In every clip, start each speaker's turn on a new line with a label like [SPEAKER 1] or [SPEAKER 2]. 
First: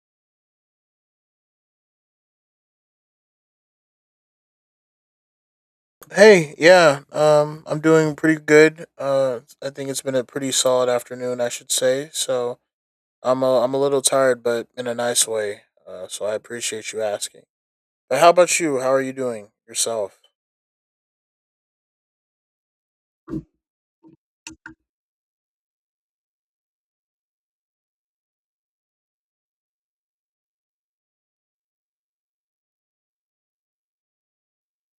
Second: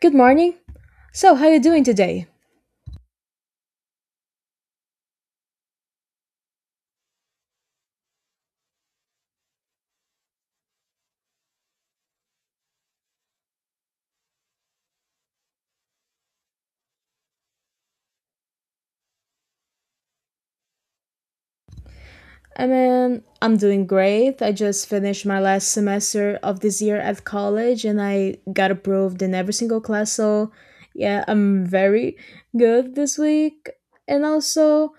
[SPEAKER 1] Good morning. So, how you doing today?
[SPEAKER 2] Hey, yeah, I'm doing pretty good. I think it's been a pretty solid afternoon, I should say. So I'm a little tired, but in a nice way. So I appreciate you asking. But how about you? How are you doing yourself?
[SPEAKER 1] I mean, I'm doing great. I just finished my last semester of this year at college and I got approved in every single class. So, yeah, I'm very good this week. And also,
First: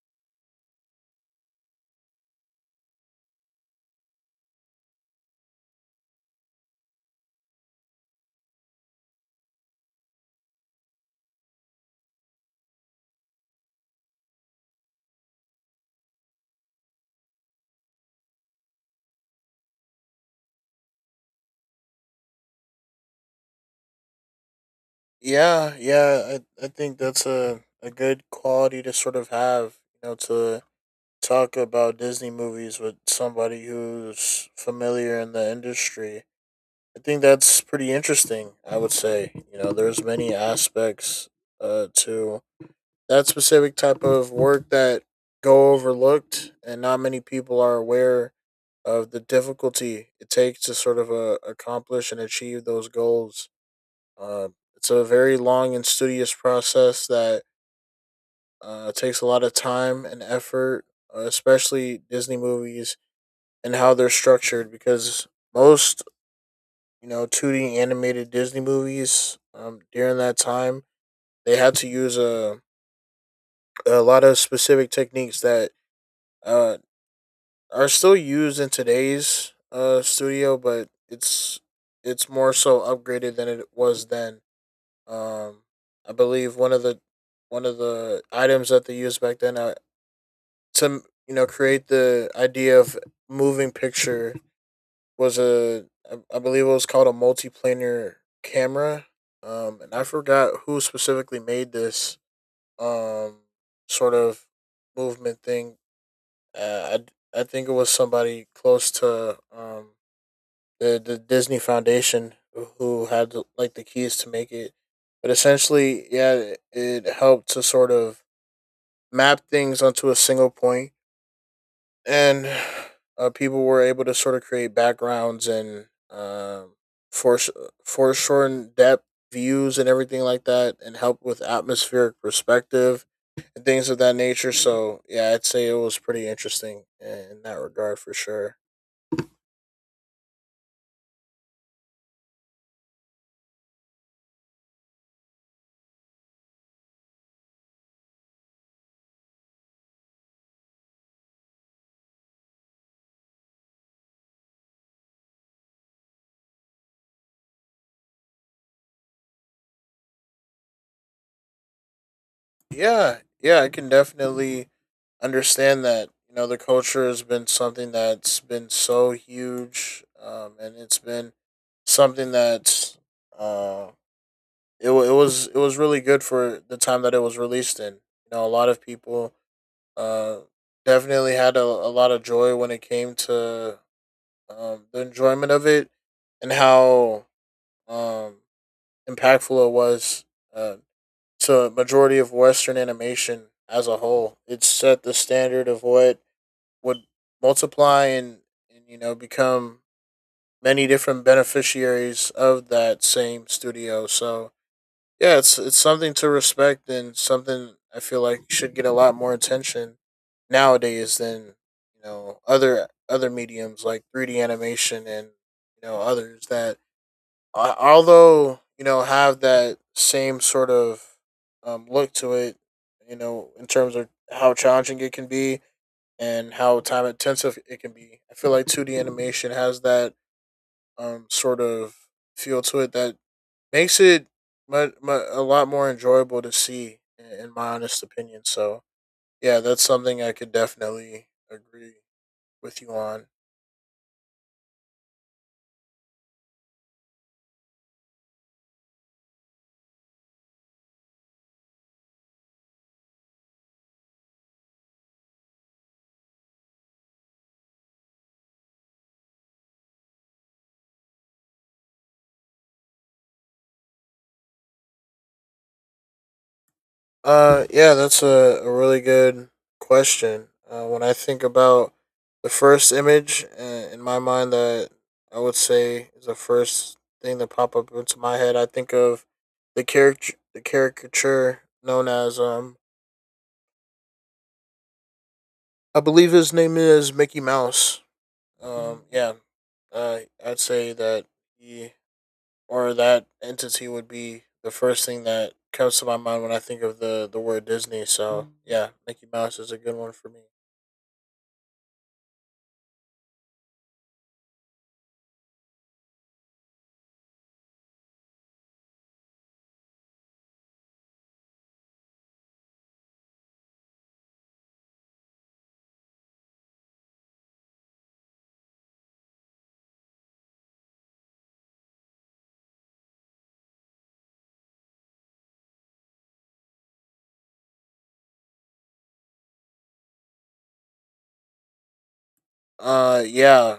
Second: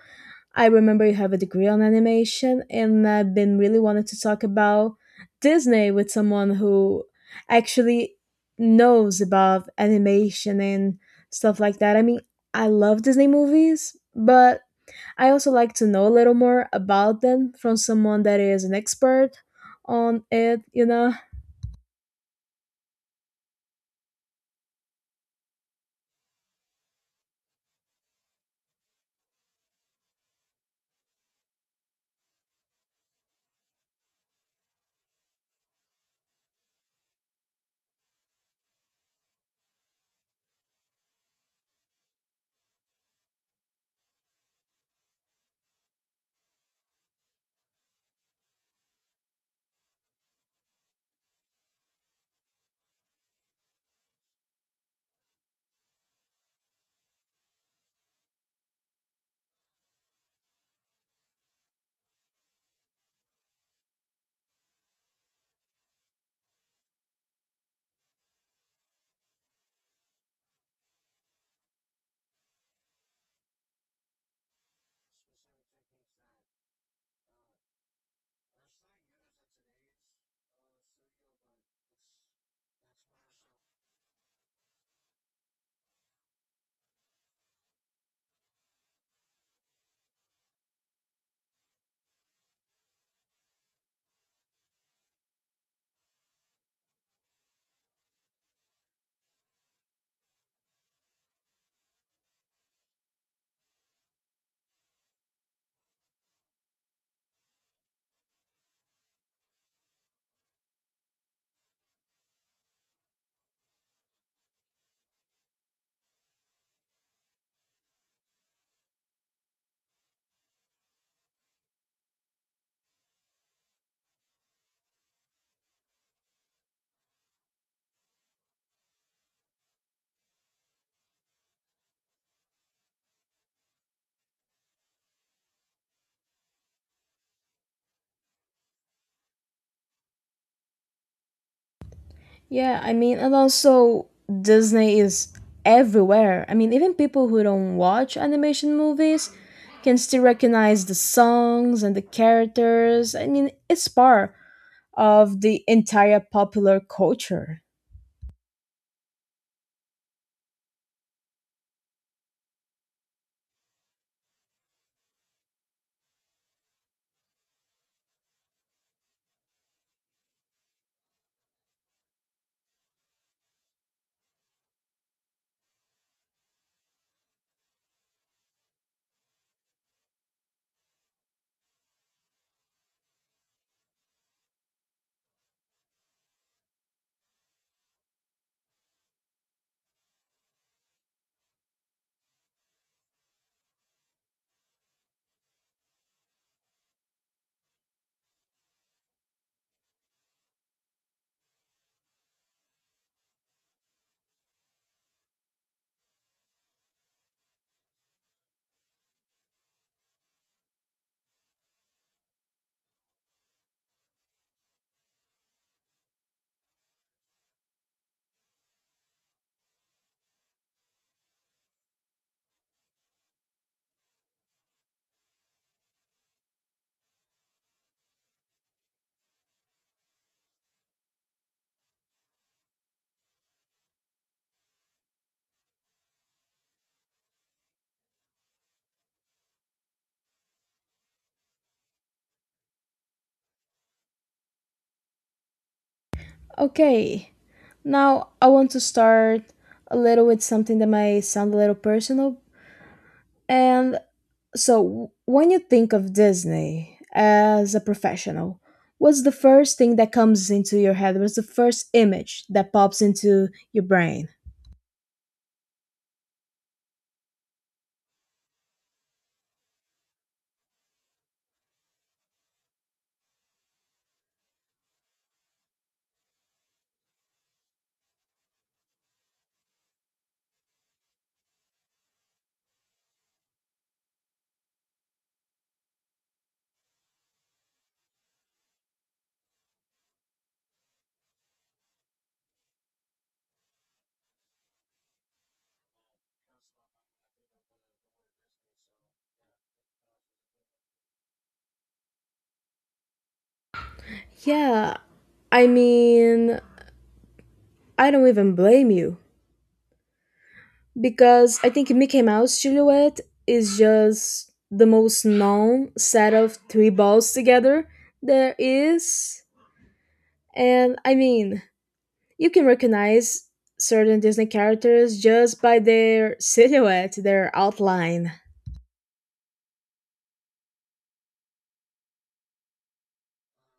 [SPEAKER 1] I remember you have a degree on animation, and I've been really wanting to talk about Disney with someone who actually knows about animation and stuff like that. I mean, I love Disney movies, but I also like to know a little more about them from someone that is an expert on it, you know?
[SPEAKER 2] Yeah, yeah, I think that's a good quality to sort of have, you know, to talk about Disney movies with somebody who's familiar in the industry. I think that's pretty interesting. I would say you know there's many aspects to that specific type of work that go overlooked, and not many people are aware of the difficulty it takes to sort of accomplish and achieve those goals. Uh, it's a very long and studious process that takes a lot of time and effort, especially Disney movies and how they're structured, because most you know, 2D animated Disney movies. During that time, they had to use a lot of specific techniques that uh, are still used in today's studio, but it's more so upgraded than it was then. Um, I believe one of the items that they used back then to you know create the idea of moving picture was a I believe it was called a multiplanar camera. And I forgot who specifically made this um sort of movement thing. Uh, I think it was somebody close to the Disney Foundation who had like the keys to make it. But essentially, yeah, it helped to sort of map things onto a single point and people were able to sort of create backgrounds and force foreshorten depth views and everything like that, and help with atmospheric perspective and things of that nature. So yeah, I'd say it was pretty interesting in that regard for sure.
[SPEAKER 1] Yeah, I mean, and also Disney is everywhere. I mean, even people who don't watch animation movies can still recognize the songs and the characters. I mean, it's part of the entire popular culture.
[SPEAKER 2] Yeah, yeah, I can definitely understand that. You know, the culture has been something that's been so huge, and it's been something that's. Um, it was really good for the time that it was released in. You know, a lot of people uh definitely had a lot of joy when it came to the enjoyment of it and how um impactful it was uh to a majority of western animation as a whole. It set the standard of what would multiply and you know become many different beneficiaries of that same studio. So yeah, it's something to respect and something I feel like should get a lot more attention nowadays than you know other mediums like 3D animation and you know others that although you know have that same sort of look to it, you know in terms of how challenging it can be and how time intensive it can be. I feel like 2D animation has that sort of feel to it that makes it mu mu a lot more enjoyable to see, in my honest opinion. So yeah, that's something I could definitely agree with you on.
[SPEAKER 1] Okay, now I want to start a little with something that might sound a little personal, and so, when you think of Disney as a professional, what's the first thing that comes into your head? What's the first image that pops into your brain?
[SPEAKER 2] Yeah, that's a really good question. When I think about the first image in my mind that I would say is the first thing that pop up into my head, I think of the character, the caricature known as I believe his name is Mickey Mouse. Yeah, uh, I'd say that he or that entity would be the first thing that comes to my mind when I think of the word Disney. So yeah, Mickey Mouse is a good one for me.
[SPEAKER 1] Yeah, I mean, I don't even blame you because I think Mickey Mouse silhouette is just the most known set of three balls together there is. And I mean, you can recognize certain Disney characters just by their silhouette, their outline.
[SPEAKER 2] Yeah,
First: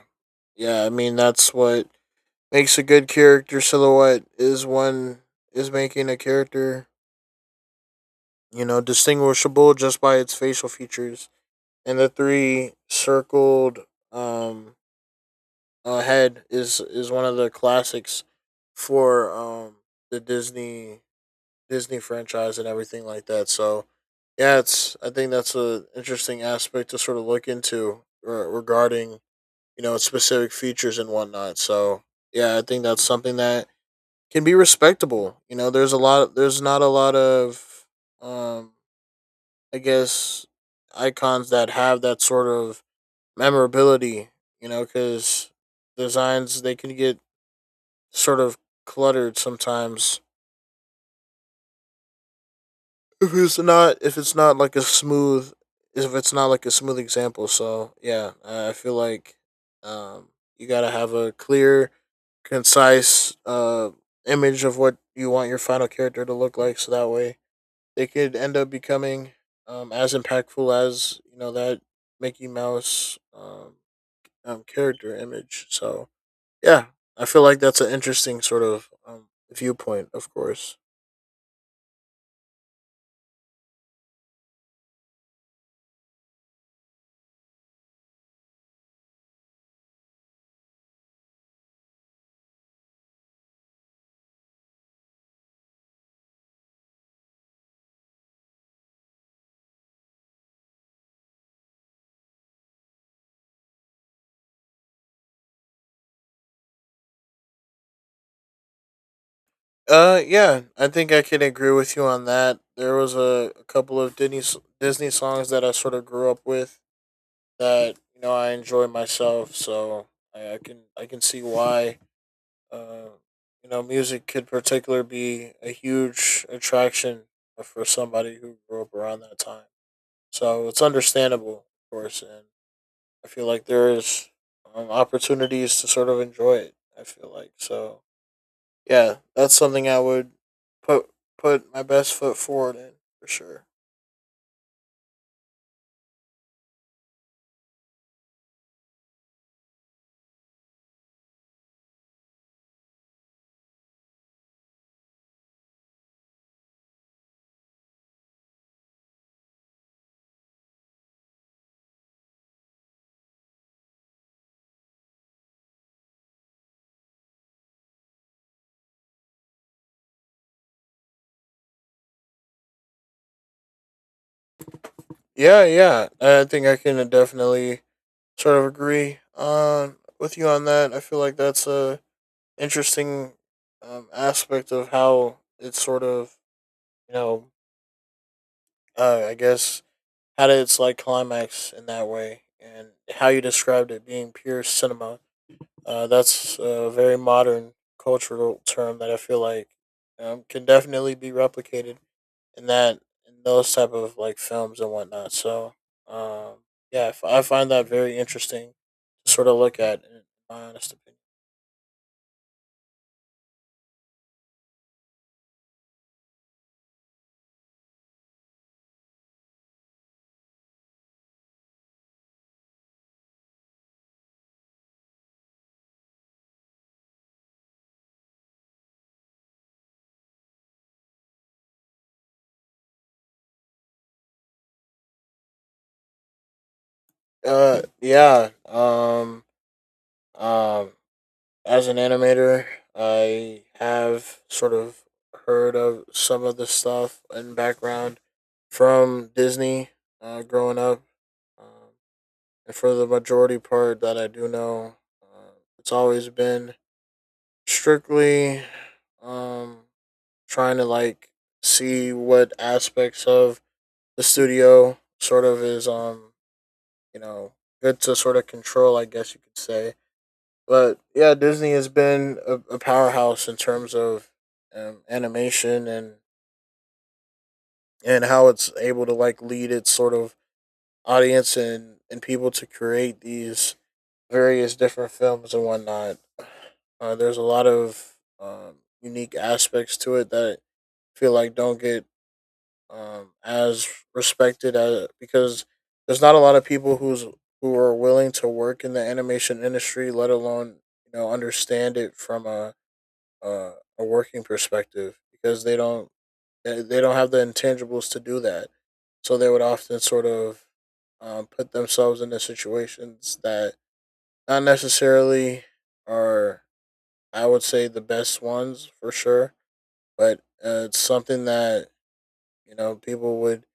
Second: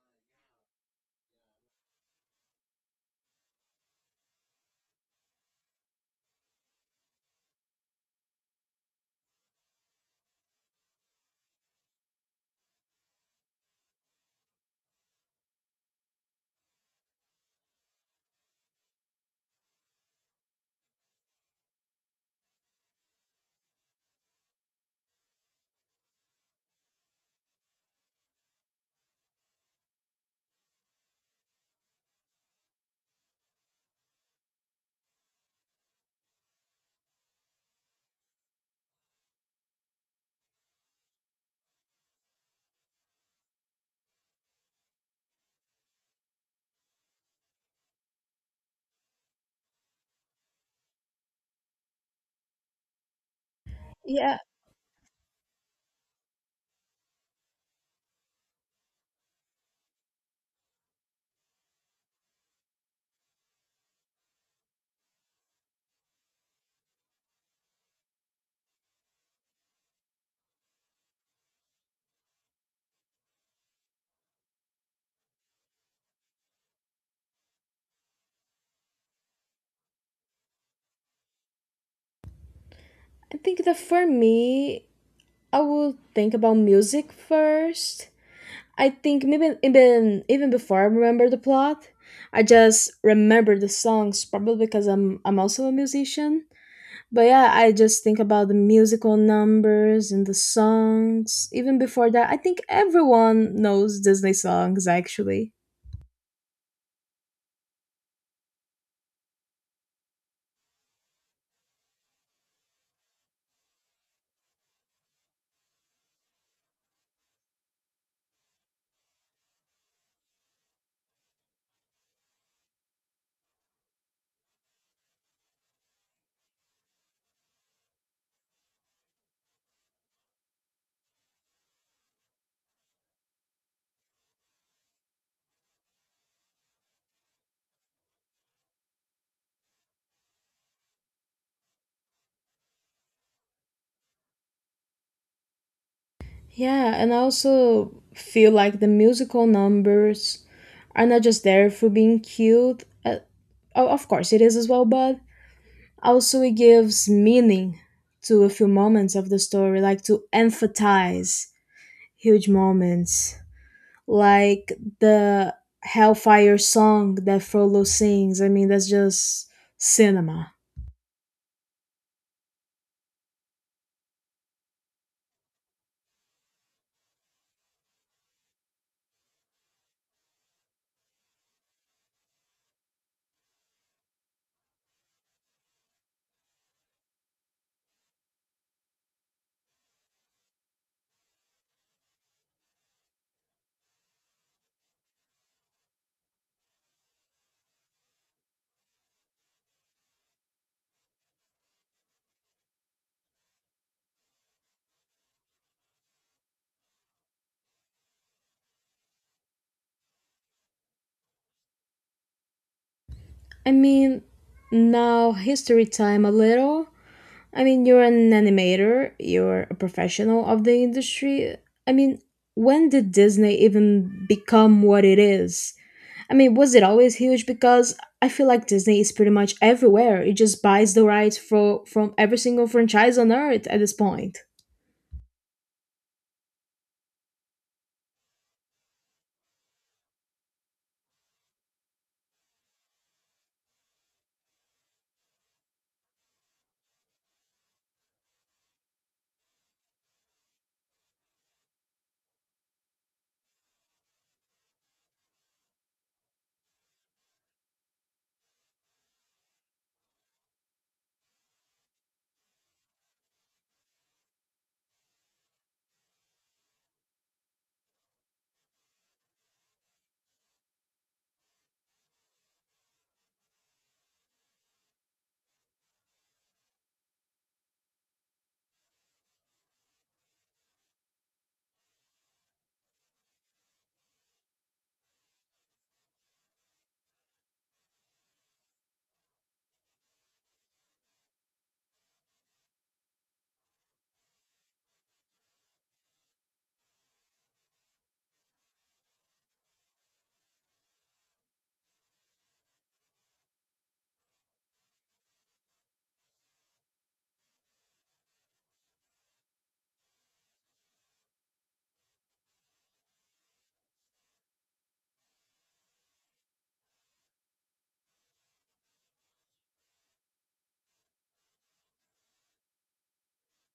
[SPEAKER 2] yeah. I mean, that's what makes a good character silhouette is one is making a character you know distinguishable just by its facial features. And the three circled um head is one of the classics for the Disney franchise and everything like that. So yeah, it's I think that's an interesting aspect to sort of look into regarding you know specific features and whatnot. So yeah, I think that's something that can be respectable. You know, there's a lot. There's not a lot of um I guess icons that have that sort of memorability. You know, because designs they can get sort of cluttered sometimes if it's
[SPEAKER 1] Yeah,
[SPEAKER 2] not like a smooth if it's not like a smooth example. So yeah, I feel like um, you gotta have a clear, concise image of what you want your final character to look like, so that way they could end up becoming as impactful as you know that Mickey Mouse character image. So yeah, I feel like that's an interesting sort of viewpoint, of course.
[SPEAKER 1] I think that for me, I will think about music first. I think maybe even before I remember the plot, I just remember the songs probably because I'm also a musician. But yeah, I just think about the musical numbers and the songs. Even before that, I think everyone knows Disney songs actually.
[SPEAKER 2] Yeah, I think I can agree with you on that. There was a couple of Disney songs that I sort of grew up with that you know I enjoy myself, so I can see why. Uh, you know, music could particular be a huge attraction for somebody who grew up around that time. So it's understandable, of course, and I feel like there is opportunities to sort of enjoy it. I feel like so yeah, that's something I would put put my best foot forward in for sure.
[SPEAKER 1] Yeah, and I also feel like the musical numbers are not just there for being cute. Of course, it is as well, but also it gives meaning to a few moments of the story, like to emphasize huge moments, like the Hellfire song that Frollo sings. I mean, that's just cinema.
[SPEAKER 2] Yeah, yeah, I think I can definitely sort of agree on with you on that. I feel like that's a interesting aspect of how it's sort of you know I guess how did it's like climax in that way and how you described it being pure cinema. That's a very modern cultural term that I feel like can definitely be replicated in that in those type of like films and whatnot. So um, yeah, I find that very interesting to sort of look at, in my honest opinion.
[SPEAKER 1] I mean, now history time a little. I mean, you're an animator, you're a professional of the industry. I mean, when did Disney even become what it is? I mean, was it always huge? Because I feel like Disney is pretty much everywhere. It just buys the rights for, from every single franchise on earth at this point.
[SPEAKER 2] Yeah. Um, as an animator, I have sort of heard of some of the stuff and background from Disney growing up. Um, And for the majority part that I do know, uh, it's always been strictly um, trying to like see what aspects of the studio sort of is, you know, good to sort of control, I guess you could say. But yeah, Disney has been a powerhouse in terms of animation and how it's able to like lead its sort of audience and people to create these various different films and whatnot. There's a lot of um, unique aspects to it that I feel like don't get as respected as, because there's not a lot of people who's who are willing to work in the animation industry, let alone you know understand it from a, a working perspective because they don't have the intangibles to do that. So they would often sort of put themselves into situations that not necessarily are I would say the best ones for sure, but it's something that you know people would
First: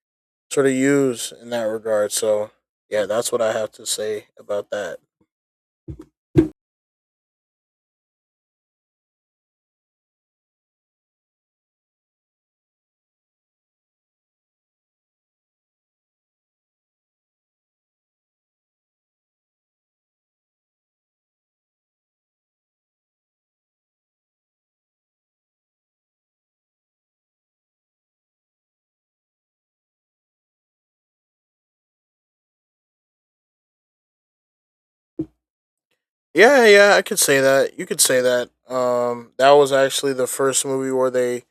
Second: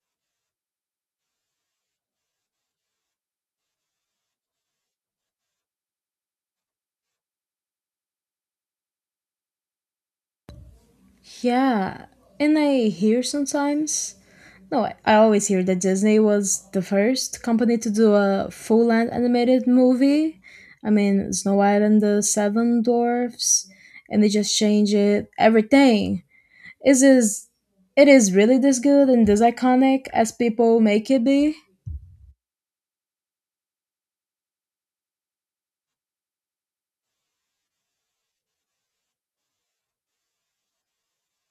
[SPEAKER 2] sort of use in that regard. So yeah, that's what I have to say about that.
[SPEAKER 1] Yeah, and I hear sometimes no, I always hear that Disney was the first company to do a full length animated movie. I mean, Snow White and the Seven Dwarfs, and they just change it everything. Is it is really this good and this iconic as people make it be?
[SPEAKER 2] Yeah, yeah, I could say that. You could say that. That was actually the first movie where they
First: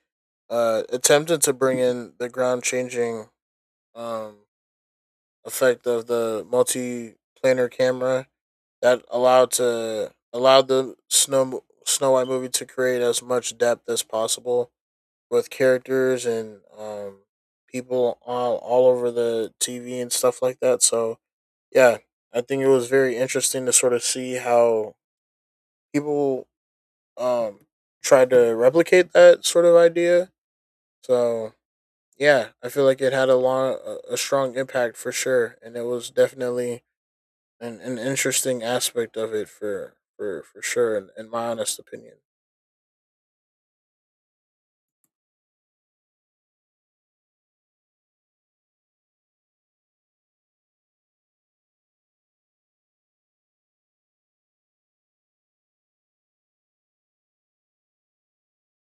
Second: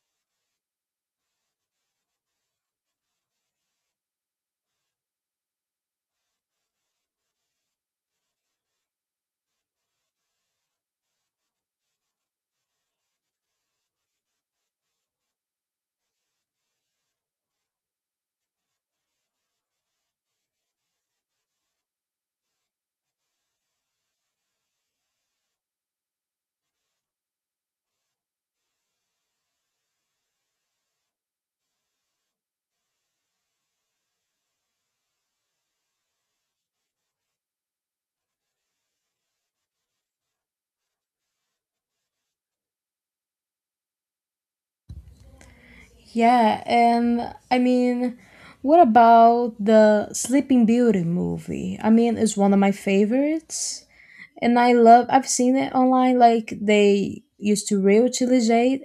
[SPEAKER 2] attempted to bring in the ground changing um effect of the multi planar camera that allowed the Snow White movie to create as much depth as possible with characters and people all over the TV and stuff like that. So yeah, I think it was very interesting to sort of see how people um, tried to replicate that sort of idea. So yeah, I feel like it had a strong impact for sure, and it was definitely an interesting aspect of it for for sure in my honest opinion.
[SPEAKER 1] Yeah, and I mean, what about the Sleeping Beauty movie? I mean, it's one of my favorites and I've seen it online like they used to reutilize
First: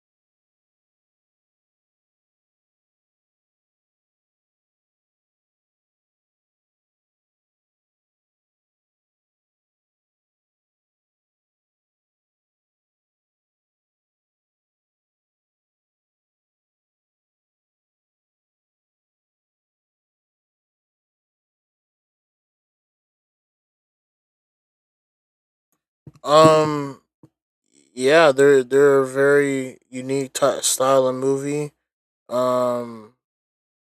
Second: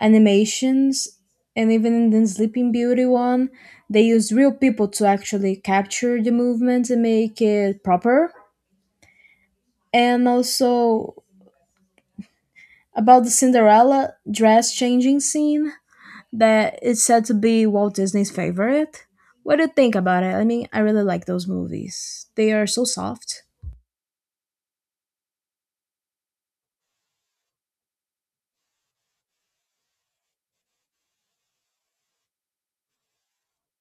[SPEAKER 1] animations, and even in the Sleeping Beauty one they used real people to actually capture the movement and make it proper. And also, about the Cinderella dress changing scene that is said to be Walt Disney's favorite, what do you think about it? I mean, I really like those movies. They are so soft.
[SPEAKER 2] um yeah, they're a very unique ty style of movie. um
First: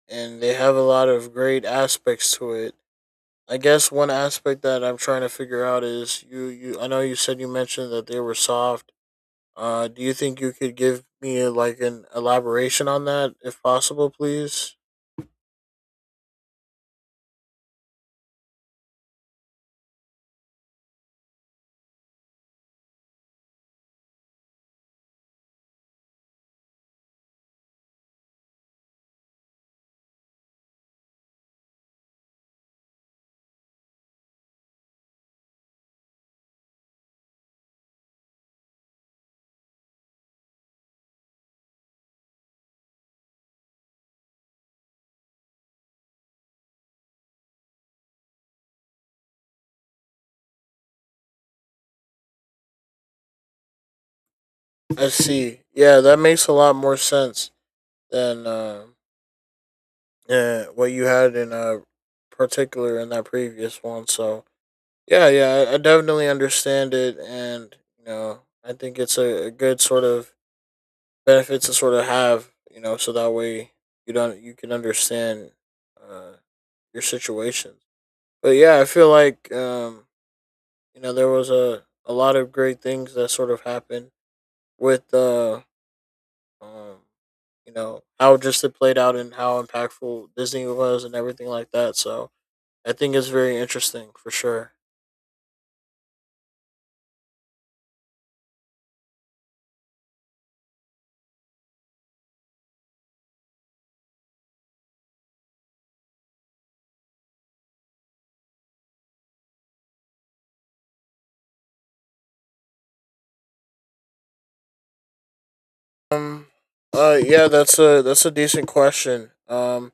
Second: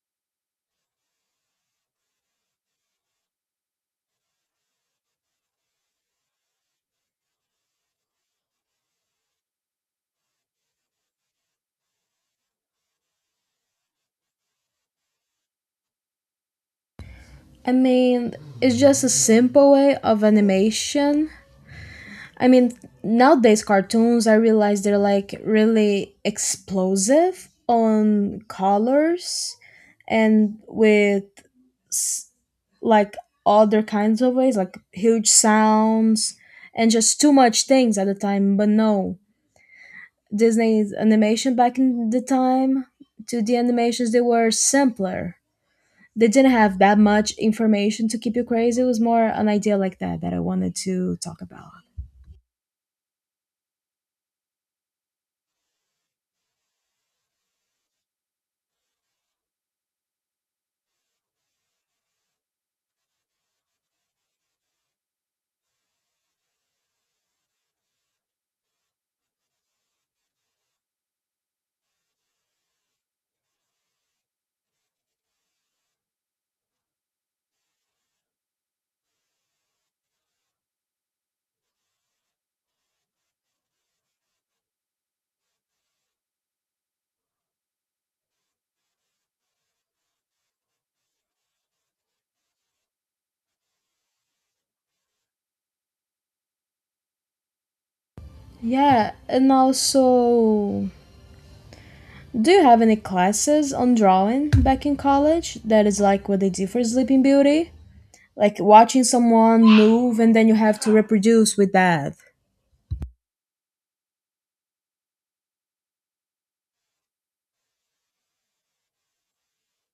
[SPEAKER 2] and they have a lot of great aspects to it. I guess one aspect that I'm trying to figure out is you I know you said you mentioned that they were soft. Do you think you could give me like an elaboration on that if possible please?
[SPEAKER 1] I mean, it's just a simple way of animation. I mean, nowadays cartoons, I realize they're like really explosive on colors and with s- like other kinds of ways, like huge sounds and just too much things at the time. But no, Disney's animation back in the time to the animations, they were simpler. They didn't have that much information to keep you crazy. It was more an idea like that that I wanted to talk about.
[SPEAKER 2] I see, yeah, that makes a lot more sense than what you had in particular in that previous one. So yeah, yeah, I definitely understand it, and you know, I think it's a good sort of benefit to sort of have, you know, so that way you don't you can understand uh, your situations. But yeah, I feel like you know there was a lot of great things that sort of happened with um, you know how just it played out and how impactful Disney was and everything like that. So I think it's very interesting for sure.
[SPEAKER 1] Yeah, and also, do you have any classes on drawing back in college that is like what they do for Sleeping Beauty? Like watching someone move and then you have to reproduce with that.
[SPEAKER 2] Um. Yeah. That's a decent question.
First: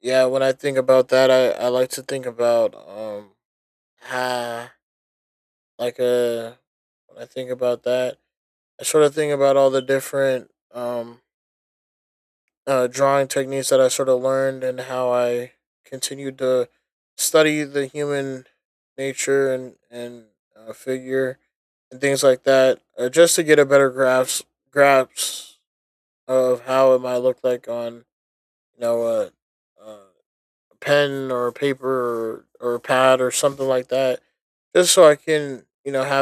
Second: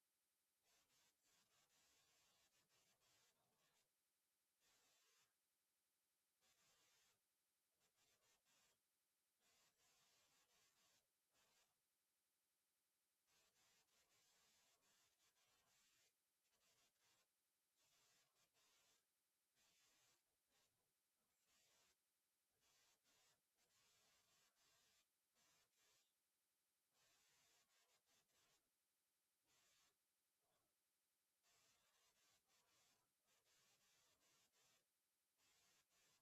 [SPEAKER 2] Yeah. When I think about that, I like to think about. Ha. Like a. When I think about that, I sort of think about all the different drawing techniques that I sort of learned and how I continued to study the human nature and figure and things like that, just to get a better grasp of how it might look like on you know a pen or a paper or a pad or something like that just so I can you know have